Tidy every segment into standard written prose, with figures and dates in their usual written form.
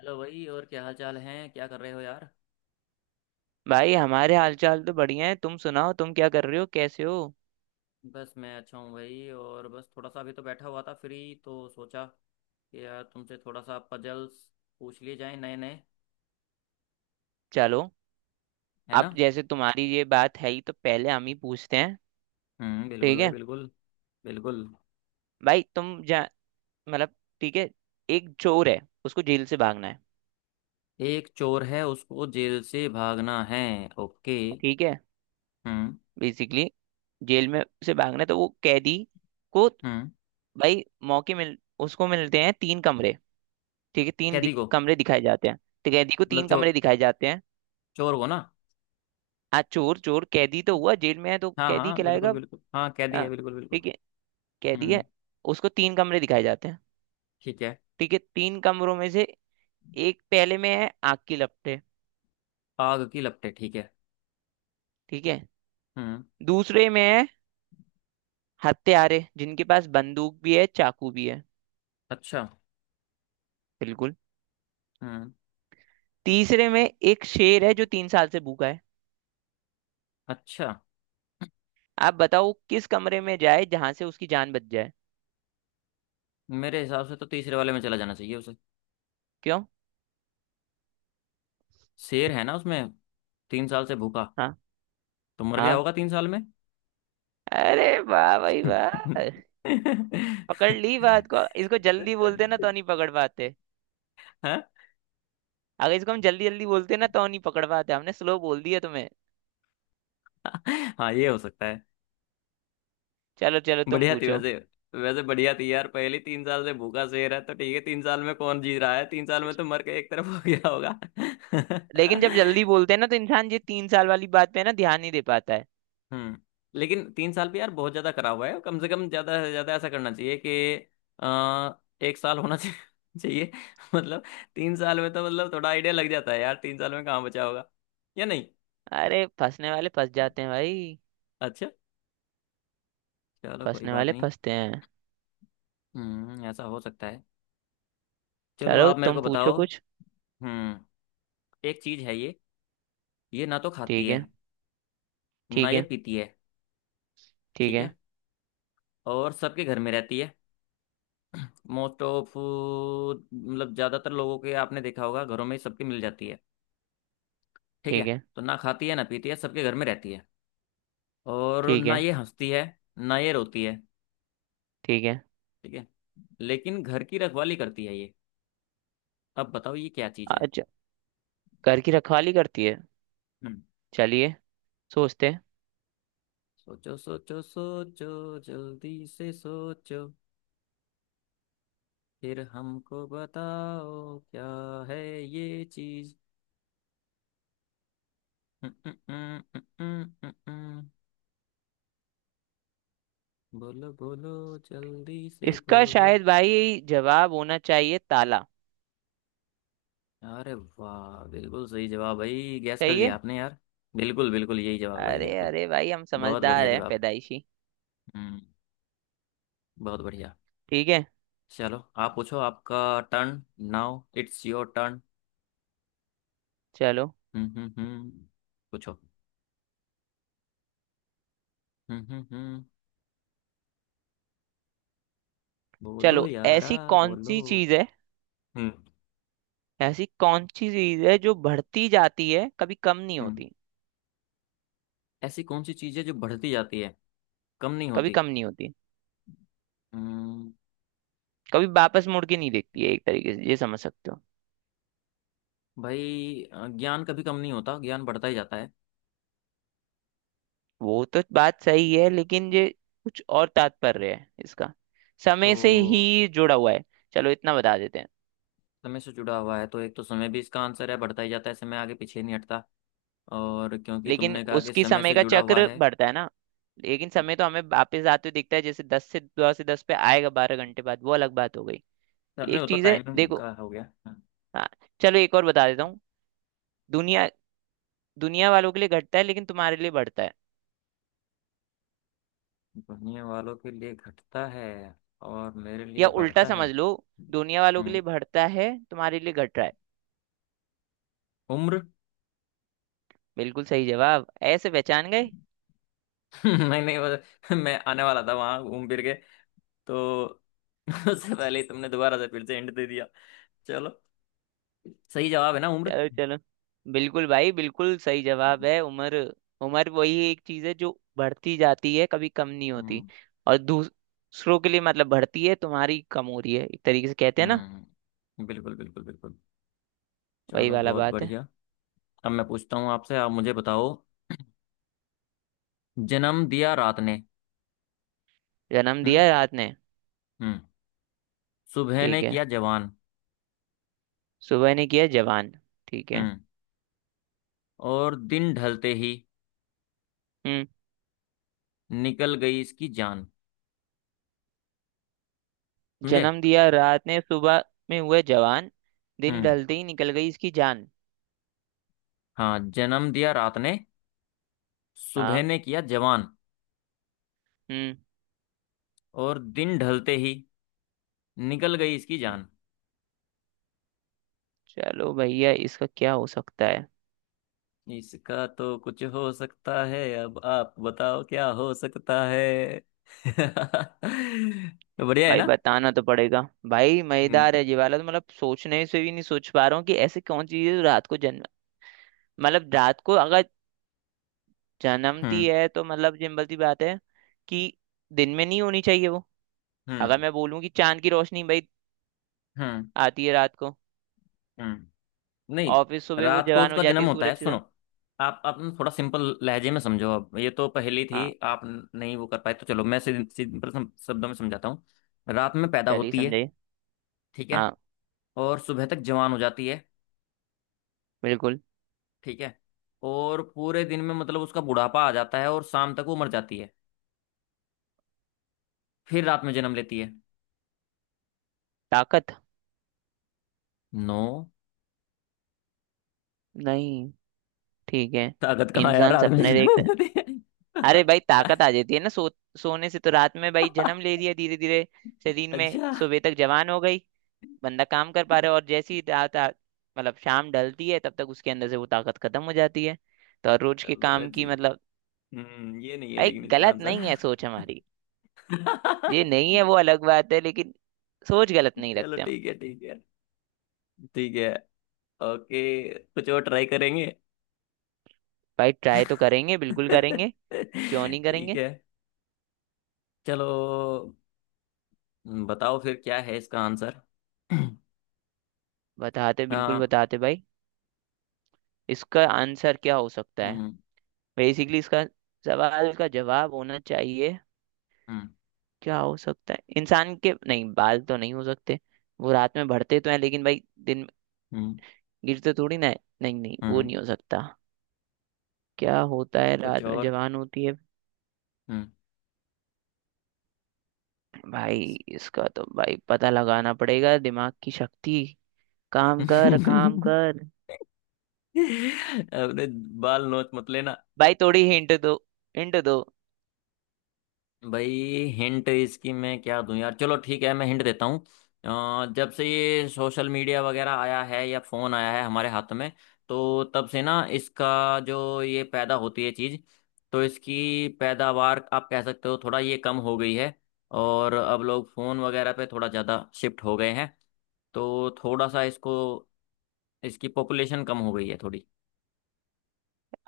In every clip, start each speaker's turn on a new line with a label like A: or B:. A: Hello भाई। और क्या हाल चाल हैं, क्या कर रहे हो यार?
B: भाई हमारे हालचाल तो बढ़िया है। तुम सुनाओ, तुम क्या कर रहे हो, कैसे हो?
A: बस मैं अच्छा हूँ भाई। और बस थोड़ा सा अभी तो बैठा हुआ था फ्री, तो सोचा कि यार तुमसे थोड़ा सा पजल्स पूछ लिए जाएं नए नए।
B: चलो,
A: है
B: अब
A: ना?
B: जैसे तुम्हारी ये बात है ही तो पहले हम ही पूछते हैं।
A: हम्म, बिल्कुल
B: ठीक
A: भाई
B: है।
A: बिल्कुल। बिल्कुल।
B: भाई तुम जा मतलब ठीक है, एक चोर है, उसको जेल से भागना है।
A: एक चोर है उसको जेल से भागना है। ओके।
B: ठीक है,
A: हम्म।
B: बेसिकली जेल में से भागना है तो वो कैदी को
A: हम्म।
B: भाई मौके मिल, उसको मिलते हैं 3 कमरे। ठीक है,
A: कैदी को।
B: कमरे दिखाए जाते हैं, तो कैदी को
A: मतलब
B: तीन कमरे
A: चोर।
B: दिखाए जाते हैं।
A: चोर को ना।
B: आज चोर चोर कैदी तो हुआ, जेल में है तो
A: हाँ
B: कैदी
A: हाँ, बिल्कुल
B: कहलाएगा।
A: बिल्कुल, हाँ कैदी
B: हाँ,
A: है बिल्कुल बिल्कुल।
B: ठीक है, कह
A: हम्म।
B: दिए, उसको तीन कमरे दिखाए जाते हैं।
A: ठीक है।
B: ठीक है, तीन कमरों में से एक पहले में है आग की लपटें।
A: आग की लपटें, ठीक है।
B: ठीक है,
A: हम्म।
B: दूसरे में है हत्यारे जिनके पास बंदूक भी है, चाकू भी है।
A: अच्छा।
B: बिल्कुल,
A: हम्म।
B: तीसरे में एक शेर है जो 3 साल से भूखा है।
A: अच्छा।
B: आप बताओ वो किस कमरे में जाए जहां से उसकी जान बच जाए?
A: मेरे हिसाब से तो तीसरे वाले में चला जाना चाहिए उसे।
B: क्यों?
A: शेर है ना उसमें, 3 साल से भूखा,
B: हाँ
A: तो मर गया
B: हाँ,
A: होगा 3 साल में।
B: अरे वाह भाई वाह, पकड़ ली बात को। इसको जल्दी बोलते ना तो नहीं पकड़ पाते।
A: हाँ।
B: अगर इसको हम जल्दी जल्दी बोलते ना तो नहीं पकड़ पाते, हमने स्लो बोल दिया तुम्हें।
A: हाँ ये हो सकता है।
B: चलो चलो तुम
A: बढ़िया थी
B: पूछो।
A: वैसे। वैसे बढ़िया थी यार, पहली। 3 साल से भूखा शेर है तो ठीक है, 3 साल में कौन जी रहा है, 3 साल में तो मर के एक तरफ हो गया होगा।
B: लेकिन जब जल्दी बोलते हैं ना तो इंसान ये 3 साल वाली बात पे ना ध्यान नहीं दे पाता है।
A: हम्म। लेकिन 3 साल भी यार बहुत ज्यादा करा हुआ है, कम से कम ज्यादा से ज्यादा ऐसा करना चाहिए कि 1 साल होना चाहिए। चाहिए। मतलब, 3 साल में तो मतलब थोड़ा आइडिया लग जाता है यार, 3 साल में कहाँ बचा होगा या नहीं।
B: अरे फंसने वाले फंस जाते हैं भाई,
A: अच्छा। चलो कोई
B: फंसने
A: बात
B: वाले
A: नहीं।
B: फंसते हैं।
A: हम्म, ऐसा हो सकता है। चलो
B: चलो
A: आप मेरे
B: तुम
A: को
B: पूछो
A: बताओ।
B: कुछ।
A: हम्म। एक चीज है ये। ये ना तो खाती
B: ठीक
A: है,
B: है।
A: ना
B: ठीक
A: ये
B: है।
A: पीती है,
B: ठीक
A: ठीक
B: है।
A: है। और सबके घर में रहती है। मोस्ट ऑफ, मतलब ज्यादातर लोगों के, आपने देखा होगा घरों में सबके मिल जाती है। ठीक है
B: ठीक है।
A: तो ना खाती है ना पीती है सबके घर में रहती है। और
B: ठीक
A: ना
B: है।
A: ये हंसती है, ना ये रोती है,
B: ठीक है।
A: ठीक है। लेकिन घर की रखवाली करती है ये। अब बताओ ये क्या चीज है।
B: अच्छा, घर की रखवाली करती है,
A: हम्म।
B: चलिए सोचते हैं।
A: सोचो सोचो सोचो, जल्दी से सोचो, फिर हमको बताओ क्या है ये चीज। हम्म, हम्म, हम्म, हम्म, हम्म, हम्म। बोलो बोलो, जल्दी से
B: इसका
A: बोलो।
B: शायद भाई जवाब होना चाहिए ताला।
A: अरे वाह, बिल्कुल सही जवाब भाई, गैस कर
B: सही
A: लिया
B: है।
A: आपने यार। बिल्कुल बिल्कुल, यही जवाब भाई,
B: अरे
A: बिल्कुल।
B: अरे भाई, हम
A: बहुत
B: समझदार
A: बढ़िया
B: हैं
A: जवाब।
B: पैदाइशी।
A: हम्म। बहुत बढ़िया।
B: ठीक है,
A: चलो आप पूछो, आपका turn, now it's your turn.
B: चलो।
A: हम्म। पूछो। हम्म। बोलो
B: चलो,
A: यारा।
B: ऐसी कौन
A: बोलो।
B: सी चीज है,
A: हम्म।
B: ऐसी कौन सी चीज है जो बढ़ती जाती है, कभी कम नहीं
A: हम्म,
B: होती?
A: ऐसी कौन सी चीज़ है जो बढ़ती जाती है, कम नहीं
B: कभी
A: होती।
B: कम नहीं होती,
A: हम्म।
B: कभी वापस मुड़ के नहीं देखती है, एक तरीके से ये समझ सकते हो।
A: भाई ज्ञान कभी कम नहीं होता, ज्ञान बढ़ता ही जाता है।
B: वो तो बात सही है लेकिन ये कुछ और तात्पर्य है इसका। समय से
A: तो
B: ही जुड़ा हुआ है, चलो इतना बता देते हैं।
A: समय से जुड़ा हुआ है तो एक तो समय भी इसका आंसर है, बढ़ता ही जाता है, समय आगे पीछे नहीं हटता। और क्योंकि
B: लेकिन
A: तुमने कहा कि
B: उसकी
A: समय
B: समय
A: से
B: का
A: जुड़ा हुआ
B: चक्र
A: है।
B: बढ़ता है ना। लेकिन समय तो हमें वापस आते हुए दिखता है, जैसे दस से दो से दस पे आएगा, 12 घंटे बाद, वो अलग बात हो गई।
A: नहीं वो
B: एक
A: तो
B: चीज है
A: टाइमिंग
B: देखो।
A: का हो गया।
B: हाँ, चलो एक और बता देता हूँ। दुनिया दुनिया वालों के लिए घटता है लेकिन तुम्हारे लिए बढ़ता है,
A: बढ़ने वालों के लिए घटता है और मेरे
B: या
A: लिए
B: उल्टा
A: बढ़ता
B: समझ
A: है।
B: लो, दुनिया वालों के
A: हम्म,
B: लिए बढ़ता है तुम्हारे लिए घट रहा है।
A: उम्र।
B: बिल्कुल सही जवाब, ऐसे पहचान गए।
A: नहीं नहीं, मैं आने वाला था वहां घूम फिर के तो। उससे पहले ही तुमने दोबारा से फिर से एंड दे दिया। चलो, सही जवाब है ना उम्र।
B: चलो चलो, बिल्कुल भाई, बिल्कुल सही जवाब है उम्र। उम्र वही एक चीज है जो बढ़ती जाती है, कभी कम नहीं होती।
A: हम्म।
B: और दूसरों के लिए मतलब बढ़ती है, तुम्हारी कम हो रही है, एक तरीके से कहते हैं ना,
A: हम्म, बिल्कुल बिल्कुल बिल्कुल।
B: वही
A: चलो,
B: वाला
A: बहुत
B: बात है।
A: बढ़िया। अब मैं पूछता हूँ आपसे, आप मुझे बताओ। जन्म दिया रात ने।
B: जन्म
A: हम्म।
B: दिया रात ने,
A: हम्म। सुबह ने
B: ठीक है,
A: किया जवान।
B: सुबह ने किया जवान, ठीक है।
A: हम्म। और दिन ढलते ही
B: हम्म,
A: निकल गई इसकी जान। समझे।
B: जन्म दिया रात ने, सुबह में हुए जवान, दिन
A: हम्म।
B: ढलते ही निकल गई इसकी जान।
A: हाँ, जन्म दिया रात ने, सुबह
B: हाँ।
A: ने किया जवान,
B: हम्म।
A: और दिन ढलते ही निकल गई इसकी जान।
B: चलो भैया, इसका क्या हो सकता है?
A: इसका तो कुछ हो सकता है, अब आप बताओ क्या हो सकता है। तो बढ़िया है
B: भाई
A: ना।
B: बताना तो पड़ेगा। भाई
A: हम्म
B: मजेदार है ये वाला तो, मतलब सोचने से भी नहीं सोच पा रहा हूँ कि ऐसे कौन सी चीज रात को जन्म, मतलब रात को अगर जन्मती
A: हम्म
B: है तो मतलब सिंपल सी बात है कि दिन में नहीं होनी चाहिए वो। अगर
A: हम्म
B: मैं बोलूँ कि चांद की रोशनी भाई,
A: हम्म
B: आती है रात को
A: हम्म। नहीं।
B: और फिर सुबह वो
A: रात को
B: जवान हो
A: उसका
B: जाती
A: जन्म
B: है
A: होता है,
B: सूरज के
A: सुनो।
B: साथ।
A: आप न थोड़ा सिंपल लहजे में समझो, अब ये तो पहेली थी,
B: हाँ,
A: आप न- नहीं वो कर पाए तो चलो मैं सिंपल शब्दों में समझाता हूँ। रात में पैदा
B: चलिए
A: होती है।
B: समझाइए।
A: ठीक है।
B: हाँ।
A: और सुबह तक जवान हो जाती है।
B: बिल्कुल।
A: ठीक है। और पूरे दिन में मतलब उसका बुढ़ापा आ जाता है और शाम तक वो मर जाती है, फिर रात में जन्म लेती है।
B: ताकत।
A: नो।
B: नहीं। ठीक है।
A: ताकत कहाँ है यार,
B: इंसान
A: रात में
B: सपने
A: जन्म
B: देखता,
A: लेती है।
B: अरे भाई ताकत आ जाती है ना, सो सोने से तो रात में भाई जन्म ले लिया, धीरे धीरे शरीर में
A: अच्छा।
B: सुबह तक जवान हो गई, बंदा काम कर पा रहा है, और जैसी ही मतलब शाम ढलती है तब तक उसके अंदर से वो ताकत खत्म हो जाती है, तो हर रोज के
A: चलो भाई
B: काम की
A: जी,
B: मतलब।
A: ये नहीं है
B: भाई
A: लेकिन इसका
B: गलत
A: आंसर।
B: नहीं है सोच हमारी। ये नहीं है वो अलग बात है, लेकिन सोच गलत नहीं
A: चलो
B: रखते हम।
A: ठीक है ठीक है। ठीक है। ओके। कुछ और ट्राई करेंगे।
B: भाई ट्राई तो करेंगे, बिल्कुल करेंगे, क्यों नहीं
A: ठीक
B: करेंगे?
A: है। चलो बताओ फिर क्या है इसका आंसर।
B: बताते, बिल्कुल
A: आ,
B: बताते भाई। इसका आंसर क्या हो सकता है?
A: हम्म
B: बेसिकली इसका सवाल का जवाब होना चाहिए
A: हम्म
B: क्या हो सकता है? इंसान के नहीं, बाल तो नहीं हो सकते, वो रात में बढ़ते तो हैं लेकिन भाई दिन में
A: हम्म
B: गिरते थोड़ी ना है, नहीं नहीं वो
A: हम्म,
B: नहीं हो सकता। क्या होता है
A: कुछ
B: रात में
A: और।
B: जवान होती है?
A: हम्म।
B: भाई इसका तो भाई पता लगाना पड़ेगा, दिमाग की शक्ति काम कर काम कर।
A: अपने बाल नोच मत लेना।
B: भाई थोड़ी हिंट दो, हिंट दो।
A: भाई हिंट इसकी मैं क्या दूं यार, चलो ठीक है मैं हिंट देता हूँ। जब से ये सोशल मीडिया वगैरह आया है या फोन आया है हमारे हाथ में, तो तब से ना इसका जो ये पैदा होती है चीज, तो इसकी पैदावार आप कह सकते हो थोड़ा ये कम हो गई है। और अब लोग फोन वगैरह पे थोड़ा ज्यादा शिफ्ट हो गए हैं तो थोड़ा सा इसको, इसकी पॉपुलेशन कम हो गई है थोड़ी।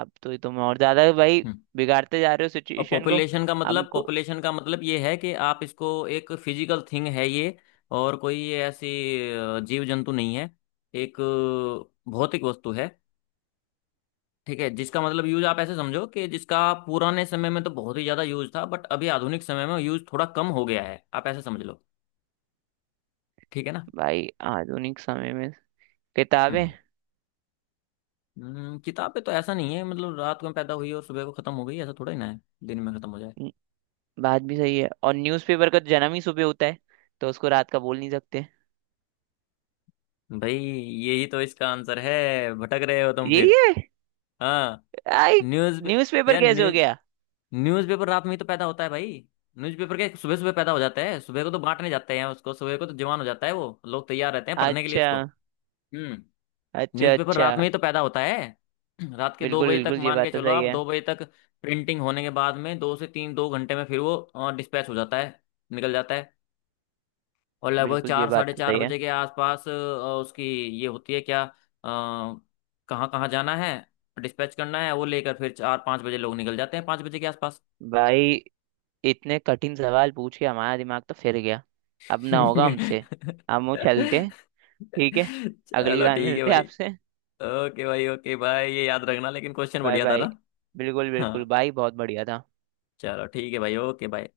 B: अब तो तुम और ज्यादा भाई
A: हम्म।
B: बिगाड़ते जा रहे हो
A: और
B: सिचुएशन को।
A: पॉपुलेशन का मतलब,
B: हमको
A: पॉपुलेशन का मतलब ये है कि आप इसको, एक फिजिकल थिंग है ये, और कोई ये ऐसी जीव जंतु नहीं है, एक भौतिक वस्तु है। ठीक है, जिसका मतलब यूज, आप ऐसे समझो कि जिसका पुराने समय में तो बहुत ही ज्यादा यूज था, बट अभी आधुनिक समय में यूज थोड़ा कम हो गया है, आप ऐसे समझ लो। ठीक है ना।
B: भाई आधुनिक समय में किताबें।
A: हम्म। किताब पे तो ऐसा नहीं है, मतलब रात को पैदा हुई और सुबह को खत्म हो गई, ऐसा थोड़ा ही ना है, दिन में खत्म हो जाएगी।
B: बात भी सही है, और न्यूज़पेपर का तो जन्म ही सुबह होता है, तो उसको रात का बोल नहीं सकते।
A: भाई यही तो इसका आंसर है, भटक रहे हो तुम
B: यही
A: फिर।
B: है?
A: हाँ।
B: आई,
A: न्यूज।
B: न्यूज़पेपर
A: यार
B: कैसे हो
A: न्यूज,
B: गया?
A: न्यूज़पेपर रात में ही तो पैदा होता है भाई, न्यूज़पेपर के सुबह सुबह पैदा हो जाता है, सुबह को तो बांटने जाते हैं उसको, सुबह को तो जवान हो जाता है, वो लोग तैयार रहते हैं पढ़ने के लिए
B: अच्छा,
A: उसको। हम्म।
B: अच्छा
A: न्यूज़पेपर
B: अच्छा।
A: रात में ही तो पैदा होता है। रात के दो
B: बिल्कुल
A: बजे तक,
B: बिल्कुल, ये
A: मान के
B: बात तो
A: चलो
B: सही
A: आप
B: है।
A: 2 बजे तक प्रिंटिंग होने के बाद में, 2 से 3, 2 घंटे में फिर वो डिस्पैच हो जाता है, निकल जाता है। और लगभग
B: बिल्कुल, ये
A: चार,
B: बात
A: साढ़े
B: तो
A: चार
B: सही है।
A: बजे के आसपास उसकी ये होती है क्या कहाँ कहाँ जाना है डिस्पैच करना है वो लेकर, फिर 4, 5 बजे लोग निकल जाते हैं, 5 बजे के आसपास।
B: भाई इतने कठिन सवाल पूछ के हमारा दिमाग तो फिर गया, अब ना होगा हमसे। हम वो चलते हैं, ठीक है, अगली
A: चलो
B: बार
A: ठीक है
B: मिलते हैं
A: भाई,
B: आपसे।
A: ओके भाई, ओके भाई। ये याद रखना लेकिन, क्वेश्चन
B: बाय
A: बढ़िया था
B: बाय।
A: ना।
B: बिल्कुल बिल्कुल
A: हाँ।
B: भाई, बहुत बढ़िया था।
A: चलो ठीक है भाई, ओके भाई।